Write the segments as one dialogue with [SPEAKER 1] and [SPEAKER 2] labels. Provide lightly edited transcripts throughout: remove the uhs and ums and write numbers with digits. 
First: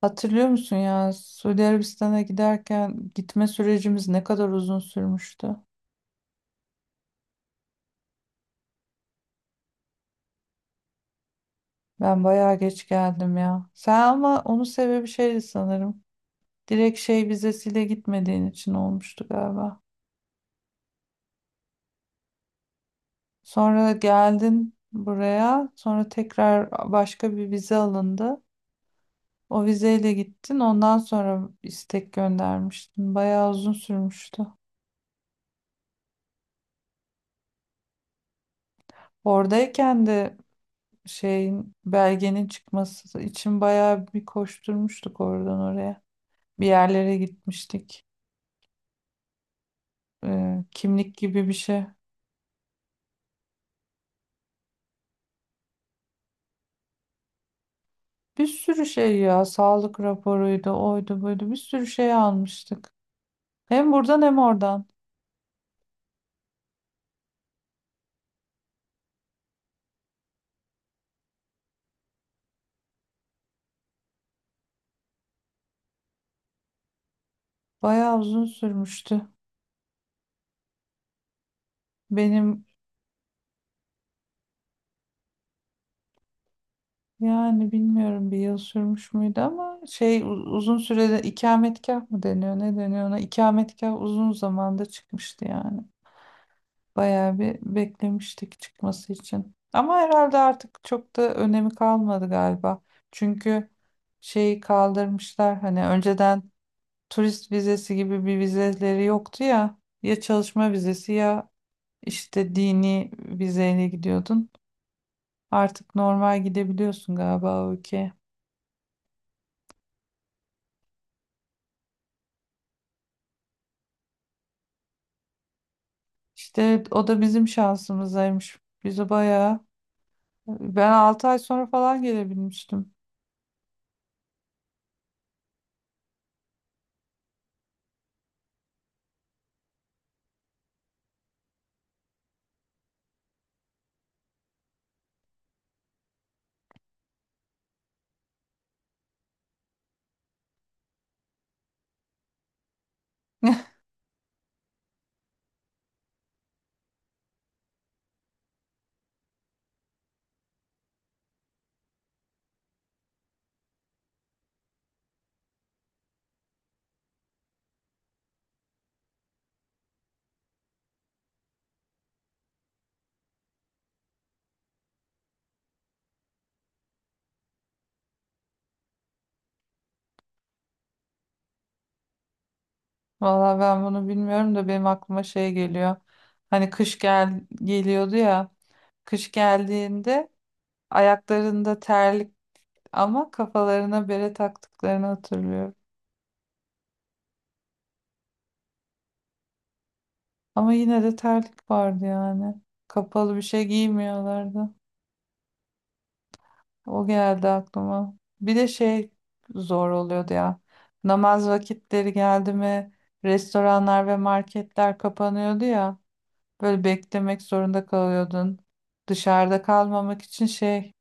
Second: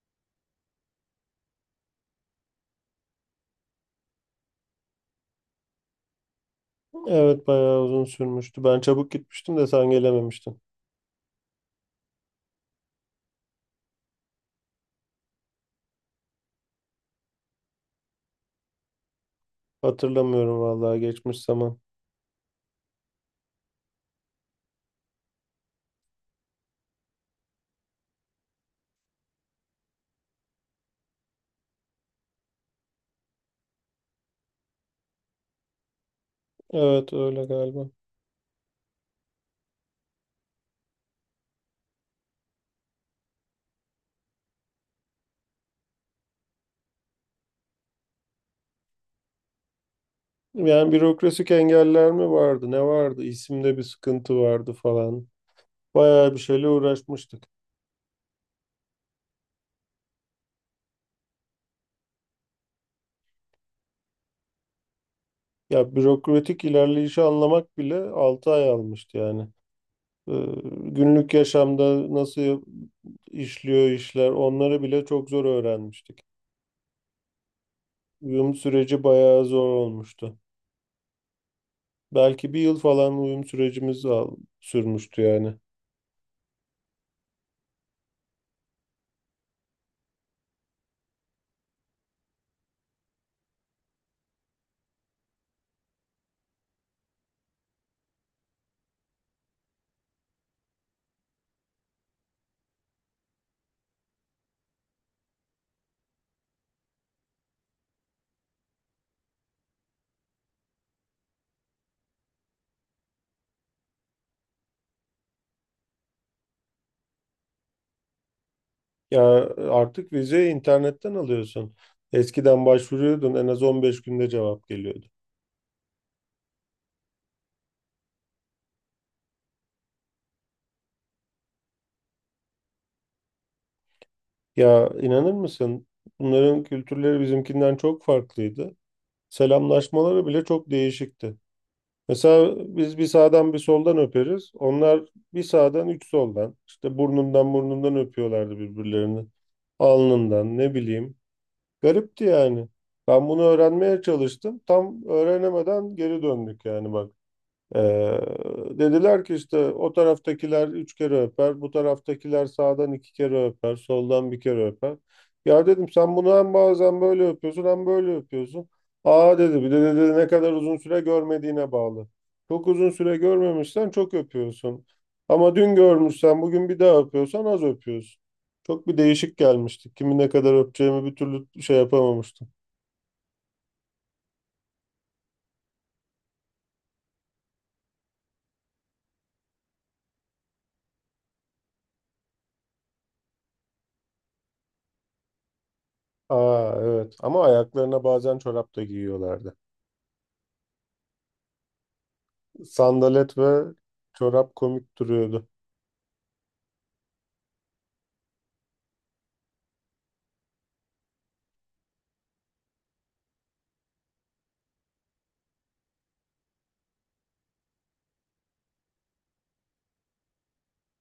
[SPEAKER 1] Hatırlıyor musun ya Suudi Arabistan'a giderken gitme sürecimiz ne kadar uzun sürmüştü.
[SPEAKER 2] Evet bayağı uzun sürmüştü. Ben çabuk gitmiştim de sen gelememiştin.
[SPEAKER 1] Ben bayağı geç geldim ya. Sen ama onun sebebi şeydi sanırım. Direkt şey vizesiyle gitmediğin için olmuştu galiba.
[SPEAKER 2] Hatırlamıyorum vallahi geçmiş zaman.
[SPEAKER 1] Sonra geldin buraya, sonra tekrar başka bir vize alındı. O vizeyle gittin, ondan sonra istek göndermiştin. Bayağı uzun sürmüştü.
[SPEAKER 2] Evet öyle galiba.
[SPEAKER 1] Oradayken de şeyin belgenin çıkması için bayağı bir koşturmuştuk oradan oraya. Bir yerlere gitmiştik.
[SPEAKER 2] Yani
[SPEAKER 1] Kimlik gibi
[SPEAKER 2] bürokrasik
[SPEAKER 1] bir şey.
[SPEAKER 2] engeller mi vardı? Ne vardı? İsimde bir sıkıntı vardı falan. Bayağı bir şeyle uğraşmıştık.
[SPEAKER 1] Bir sürü şey ya sağlık raporuydu oydu buydu bir sürü şey almıştık. Hem buradan hem oradan.
[SPEAKER 2] Ya bürokratik ilerleyişi anlamak bile 6 ay almıştı yani. Ee, Günlük yaşamda nasıl işliyor işler onları bile çok zor öğrenmiştik.
[SPEAKER 1] Bayağı uzun
[SPEAKER 2] Uyum süreci
[SPEAKER 1] sürmüştü.
[SPEAKER 2] bayağı zor olmuştu. Belki bir
[SPEAKER 1] Benim
[SPEAKER 2] yıl falan uyum sürecimiz sürmüştü yani.
[SPEAKER 1] yani bilmiyorum bir yıl sürmüş müydü ama şey uzun sürede ikametgah mı deniyor ne deniyor ona ikametgah uzun zamanda çıkmıştı yani. Bayağı bir beklemiştik çıkması için. Ama herhalde artık çok da önemi kalmadı galiba. Çünkü şeyi kaldırmışlar hani önceden turist vizesi gibi bir vizeleri yoktu ya. Ya çalışma vizesi ya işte dini vizeyle gidiyordun. Artık normal gidebiliyorsun galiba o ülkeye.
[SPEAKER 2] Ya artık vizeyi internetten alıyorsun. Eskiden başvuruyordun en az 15 günde cevap geliyordu.
[SPEAKER 1] İşte o da bizim şansımızaymış. Bizi bayağı ben 6 ay sonra falan gelebilmiştim.
[SPEAKER 2] Ya inanır mısın? Bunların kültürleri bizimkinden çok farklıydı. Selamlaşmaları bile çok değişikti. Mesela biz bir sağdan bir soldan öperiz. Onlar bir sağdan üç soldan. İşte burnundan burnundan öpüyorlardı birbirlerini. Alnından ne bileyim. Garipti yani. Ben bunu öğrenmeye çalıştım. Tam öğrenemeden geri döndük yani bak. Ee, Dediler ki işte o taraftakiler üç kere öper, bu taraftakiler sağdan iki kere öper, soldan bir kere öper. Ya dedim sen bunu hem bazen böyle öpüyorsun hem böyle öpüyorsun. Aa dedi bir de dedi ne kadar uzun süre görmediğine bağlı. Çok uzun süre görmemişsen çok öpüyorsun. Ama dün görmüşsen bugün bir daha öpüyorsan az öpüyorsun. Çok bir değişik gelmişti. Kimi ne kadar öpeceğimi bir türlü şey yapamamıştım.
[SPEAKER 1] Valla ben bunu bilmiyorum da benim aklıma şey geliyor. Hani kış geliyordu ya. Kış geldiğinde ayaklarında terlik ama kafalarına bere taktıklarını hatırlıyorum.
[SPEAKER 2] Aa evet, ama ayaklarına bazen çorap da giyiyorlardı.
[SPEAKER 1] Ama yine de terlik vardı yani. Kapalı
[SPEAKER 2] Sandalet
[SPEAKER 1] bir
[SPEAKER 2] ve
[SPEAKER 1] şey
[SPEAKER 2] çorap
[SPEAKER 1] giymiyorlardı.
[SPEAKER 2] komik duruyordu.
[SPEAKER 1] O geldi aklıma. Bir de şey zor oluyordu ya. Namaz vakitleri geldi mi restoranlar ve marketler kapanıyordu ya. Böyle beklemek zorunda kalıyordun. Dışarıda kalmamak için şey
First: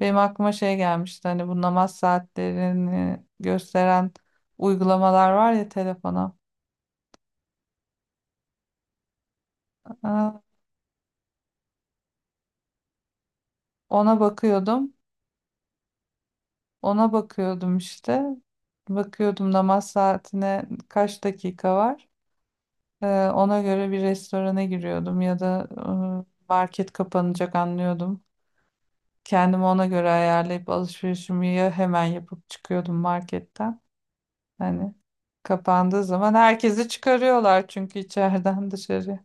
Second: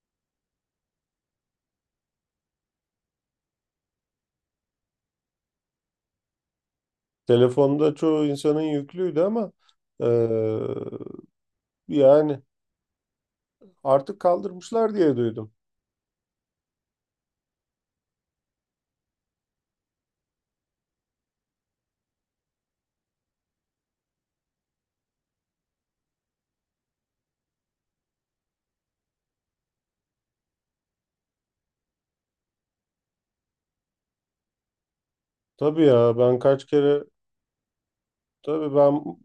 [SPEAKER 1] benim aklıma şey gelmişti. Hani bu namaz saatlerini gösteren uygulamalar var ya telefona.
[SPEAKER 2] Telefonda çoğu insanın yüklüydü ama eee,
[SPEAKER 1] Aa,
[SPEAKER 2] yani artık
[SPEAKER 1] ona
[SPEAKER 2] kaldırmışlar
[SPEAKER 1] bakıyordum.
[SPEAKER 2] diye duydum.
[SPEAKER 1] Ona bakıyordum işte. Bakıyordum namaz saatine kaç dakika var. Ona göre bir restorana giriyordum ya da market kapanacak anlıyordum. Kendimi ona göre ayarlayıp alışverişimi ya hemen yapıp çıkıyordum marketten. Hani
[SPEAKER 2] Tabii
[SPEAKER 1] kapandığı
[SPEAKER 2] ya
[SPEAKER 1] zaman
[SPEAKER 2] ben kaç
[SPEAKER 1] herkesi
[SPEAKER 2] kere
[SPEAKER 1] çıkarıyorlar çünkü içeriden
[SPEAKER 2] tabii, ben
[SPEAKER 1] dışarı.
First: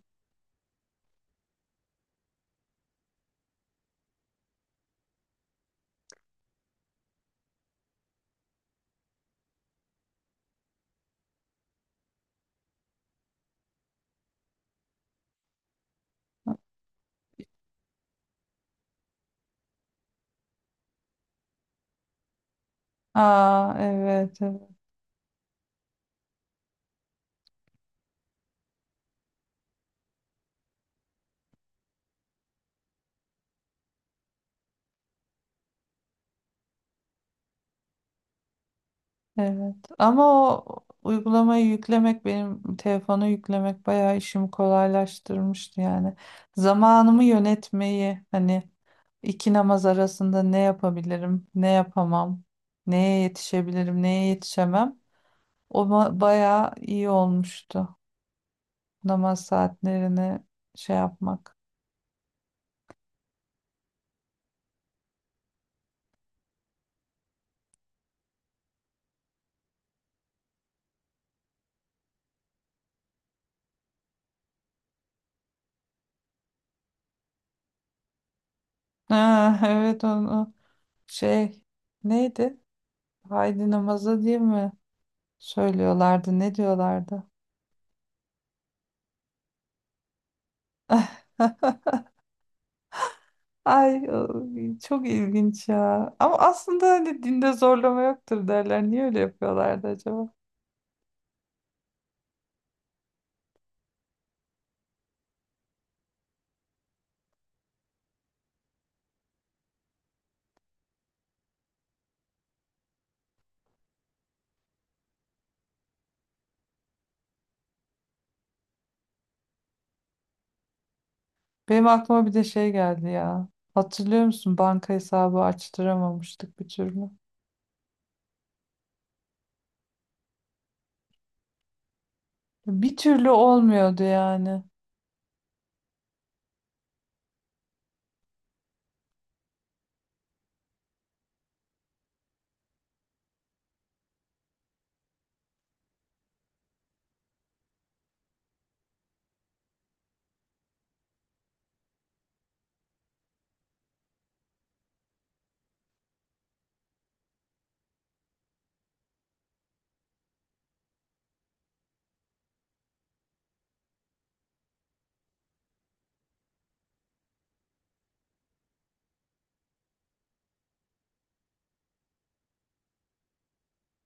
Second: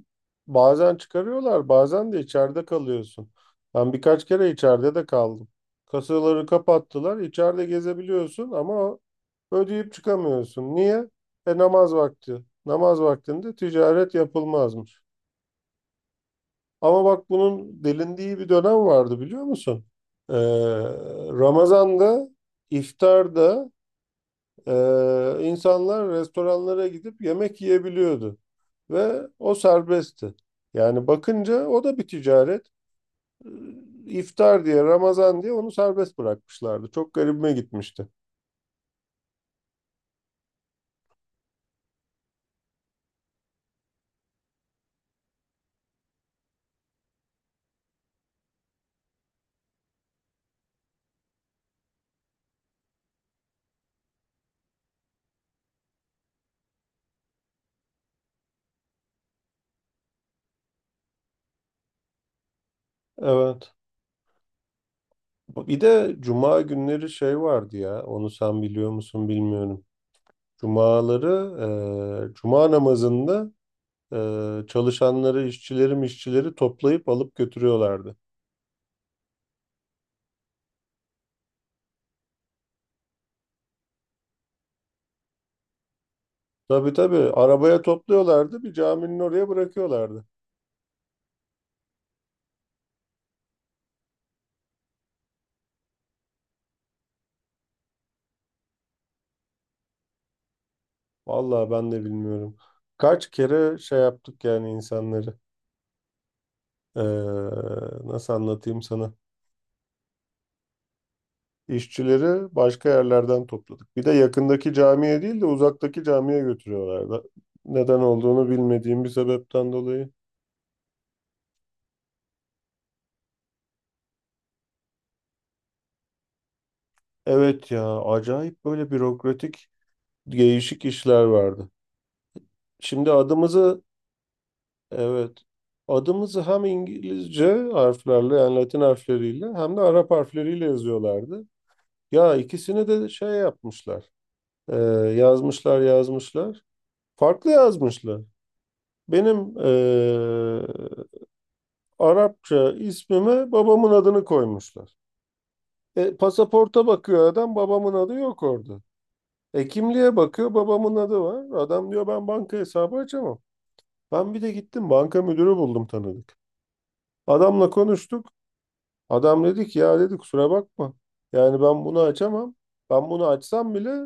[SPEAKER 2] bazen çıkarıyorlar bazen de içeride kalıyorsun. Ben birkaç kere içeride de kaldım. Kasaları kapattılar içeride gezebiliyorsun ama ödeyip çıkamıyorsun. Niye? E namaz vakti. Namaz vaktinde ticaret yapılmazmış. Ama bak bunun delindiği bir dönem vardı biliyor musun? Ee, Ramazan'da, iftarda
[SPEAKER 1] Aa, evet, evet,
[SPEAKER 2] e, insanlar restoranlara gidip yemek yiyebiliyordu. Ve o serbestti. Yani bakınca o da bir ticaret. Ee, İftar diye, Ramazan diye onu serbest bırakmışlardı. Çok garibime gitmişti.
[SPEAKER 1] evet. Ama o uygulamayı yüklemek benim telefonu yüklemek bayağı işimi kolaylaştırmıştı yani. Zamanımı yönetmeyi hani iki namaz arasında ne yapabilirim, ne yapamam, neye yetişebilirim, neye yetişemem. O bayağı iyi olmuştu namaz saatlerini şey yapmak.
[SPEAKER 2] Evet. Bir de cuma günleri şey vardı ya, onu sen biliyor musun bilmiyorum. Cumaları, e, cuma namazında çalışanları, işçileri toplayıp alıp götürüyorlardı.
[SPEAKER 1] Ha, evet, onu. Şey neydi? Haydi namaza diye mi söylüyorlardı? Ne
[SPEAKER 2] Tabii tabii
[SPEAKER 1] diyorlardı?
[SPEAKER 2] arabaya topluyorlardı, bir caminin oraya bırakıyorlardı.
[SPEAKER 1] Ay çok ilginç ya. Ama aslında hani dinde zorlama yoktur derler. Niye öyle yapıyorlardı acaba?
[SPEAKER 2] Vallahi ben de bilmiyorum. Kaç kere şey yaptık yani insanları. Ee, Nasıl anlatayım sana? İşçileri başka yerlerden topladık. Bir de yakındaki camiye değil de uzaktaki camiye götürüyorlardı. Neden olduğunu bilmediğim bir sebepten dolayı.
[SPEAKER 1] Benim aklıma bir de şey geldi ya. Hatırlıyor musun? Banka hesabı açtıramamıştık bir türlü.
[SPEAKER 2] Evet ya, acayip böyle bürokratik, değişik işler vardı.
[SPEAKER 1] Bir
[SPEAKER 2] Şimdi
[SPEAKER 1] türlü
[SPEAKER 2] adımızı
[SPEAKER 1] olmuyordu yani.
[SPEAKER 2] evet. Adımızı hem İngilizce harflerle yani Latin harfleriyle hem de Arap harfleriyle yazıyorlardı. Ya ikisini de şey yapmışlar. e, Yazmışlar yazmışlar. Farklı yazmışlar. Benim e, Arapça ismime babamın adını koymuşlar. E, pasaporta bakıyor adam babamın adı yok orada. E kimliğe bakıyor babamın adı var. Adam diyor ben banka hesabı açamam. Ben bir de gittim banka müdürü buldum tanıdık. Adamla konuştuk. Adam dedi ki ya dedi kusura bakma. Yani ben bunu açamam. Ben bunu açsam bile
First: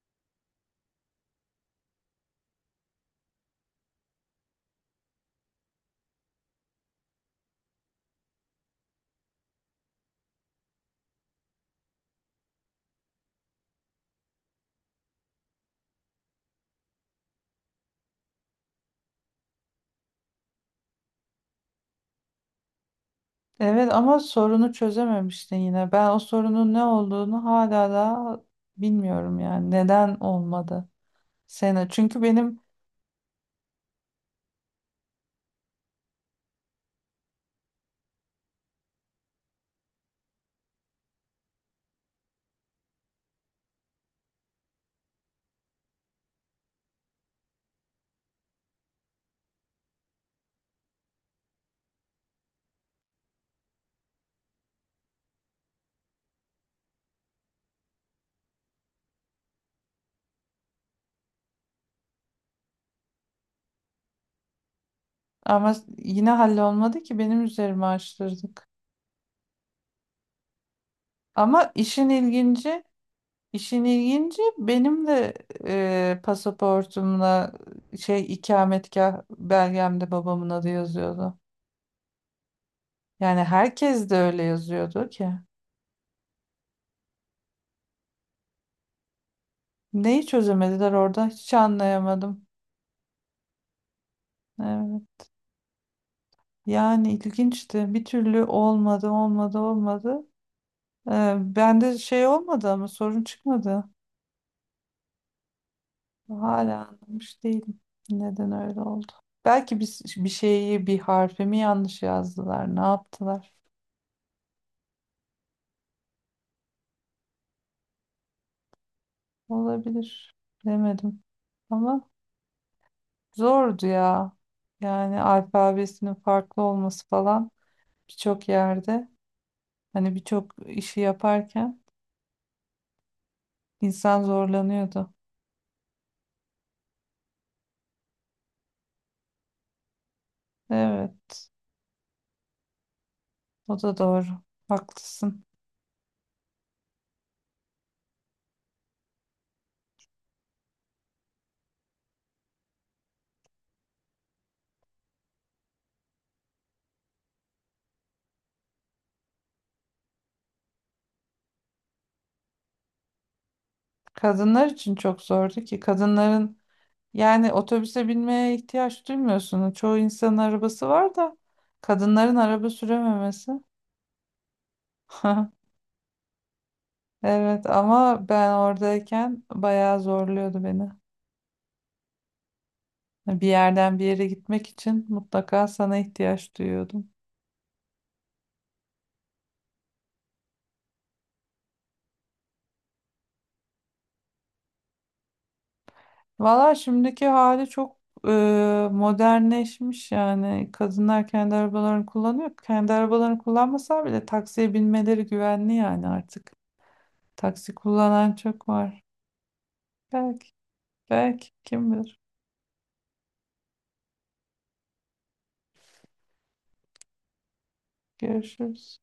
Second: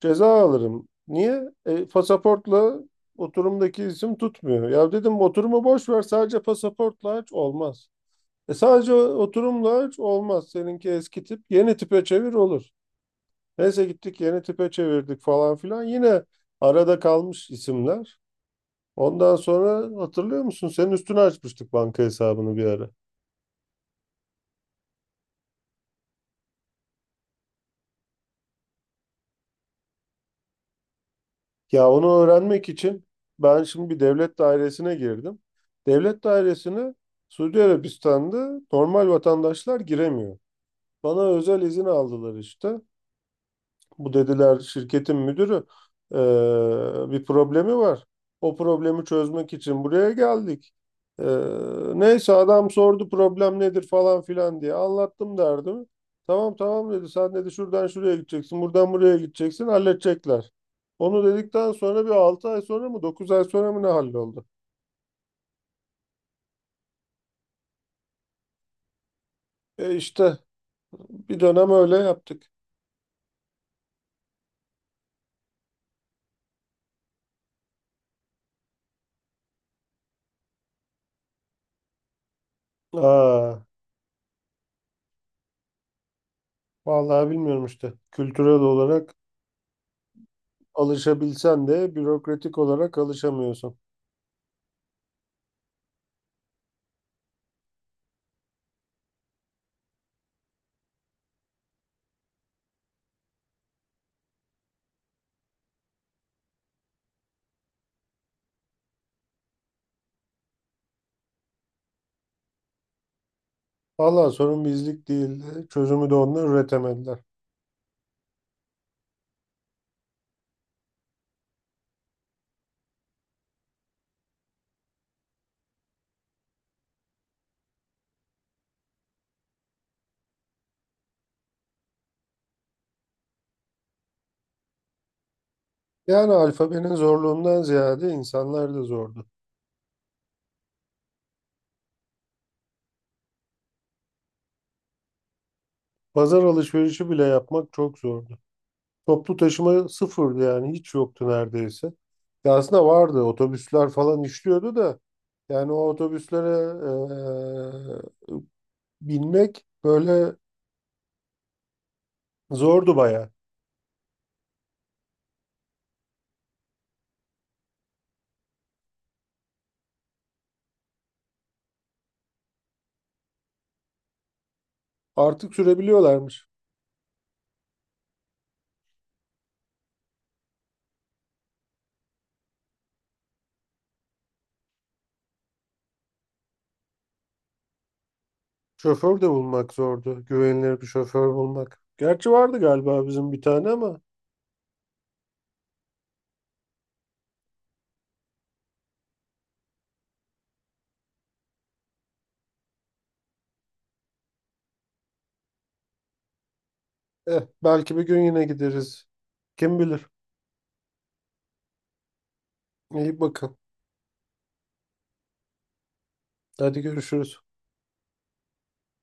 [SPEAKER 2] ceza alırım. Niye? E, pasaportla oturumdaki isim tutmuyor. Ya dedim oturumu boş ver sadece pasaportla aç olmaz. E, sadece oturumla aç olmaz. Seninki eski tip yeni tipe çevir olur. Neyse gittik yeni tipe çevirdik falan filan. Yine arada kalmış isimler. Ondan sonra hatırlıyor musun? Senin üstüne açmıştık banka hesabını bir ara.
[SPEAKER 1] Evet ama sorunu çözememiştin yine. Ben o sorunun ne olduğunu hala da bilmiyorum yani. Neden olmadı? Sena.
[SPEAKER 2] Ya onu
[SPEAKER 1] Çünkü benim.
[SPEAKER 2] öğrenmek için ben şimdi bir devlet dairesine girdim. Devlet dairesine Suudi Arabistan'da normal vatandaşlar giremiyor. Bana özel izin aldılar işte. Bu dediler şirketin müdürü eee, bir problemi var. O problemi çözmek için buraya geldik. Eee, Neyse adam sordu problem nedir falan filan diye anlattım derdimi. Tamam tamam dedi sen dedi şuradan şuraya gideceksin buradan buraya gideceksin halledecekler. Onu dedikten sonra bir 6 ay sonra mı 9 ay sonra mı ne halloldu?
[SPEAKER 1] Ama yine hallolmadı ki benim üzerime açtırdık.
[SPEAKER 2] E işte bir dönem
[SPEAKER 1] Ama
[SPEAKER 2] öyle
[SPEAKER 1] işin
[SPEAKER 2] yaptık.
[SPEAKER 1] ilginci, işin ilginci benim de pasaportumla şey ikametgah belgemde babamın adı yazıyordu. Yani
[SPEAKER 2] Aa,
[SPEAKER 1] herkes de öyle yazıyordu ki.
[SPEAKER 2] vallahi bilmiyorum işte kültürel olarak
[SPEAKER 1] Neyi çözemediler orada hiç
[SPEAKER 2] alışabilsen de
[SPEAKER 1] anlayamadım.
[SPEAKER 2] bürokratik olarak alışamıyorsun.
[SPEAKER 1] Evet. Yani ilginçti. Bir türlü olmadı, olmadı, olmadı. Bende şey olmadı ama sorun çıkmadı. Hala anlamış değilim. Neden öyle oldu? Belki bir şeyi, bir harfi mi yanlış yazdılar, ne yaptılar?
[SPEAKER 2] Valla sorun bizlik değildi. Çözümü de onlar üretemediler.
[SPEAKER 1] Olabilir. Demedim. Ama zordu ya. Yani alfabesinin farklı olması falan birçok yerde hani birçok işi yaparken insan zorlanıyordu.
[SPEAKER 2] Yani alfabenin zorluğundan ziyade insanlar da zordu.
[SPEAKER 1] Evet, o da doğru. Haklısın.
[SPEAKER 2] Pazar alışverişi bile yapmak çok zordu. Toplu taşıma sıfırdı yani hiç yoktu neredeyse. Ya aslında vardı otobüsler falan işliyordu da yani o otobüslere eee, binmek böyle zordu baya.
[SPEAKER 1] Kadınlar için çok zordu ki kadınların. Yani otobüse binmeye ihtiyaç duymuyorsun. Çoğu insanın arabası var da kadınların araba sürememesi.
[SPEAKER 2] Artık sürebiliyorlarmış.
[SPEAKER 1] Evet ama ben oradayken bayağı zorluyordu beni. Bir yerden bir yere gitmek için mutlaka sana ihtiyaç duyuyordum.
[SPEAKER 2] Şoför de bulmak zordu. Güvenilir bir şoför bulmak. Gerçi vardı galiba bizim bir tane ama
[SPEAKER 1] Valla şimdiki hali çok modernleşmiş yani. Kadınlar kendi arabalarını kullanıyor. Kendi arabalarını kullanmasa bile taksiye binmeleri güvenli yani artık.
[SPEAKER 2] eh,
[SPEAKER 1] Taksi
[SPEAKER 2] belki bir gün
[SPEAKER 1] kullanan
[SPEAKER 2] yine
[SPEAKER 1] çok var.
[SPEAKER 2] gideriz. Kim bilir.
[SPEAKER 1] Belki, belki kim bilir.
[SPEAKER 2] İyi bakın. Hadi görüşürüz.
[SPEAKER 1] Görüşürüz.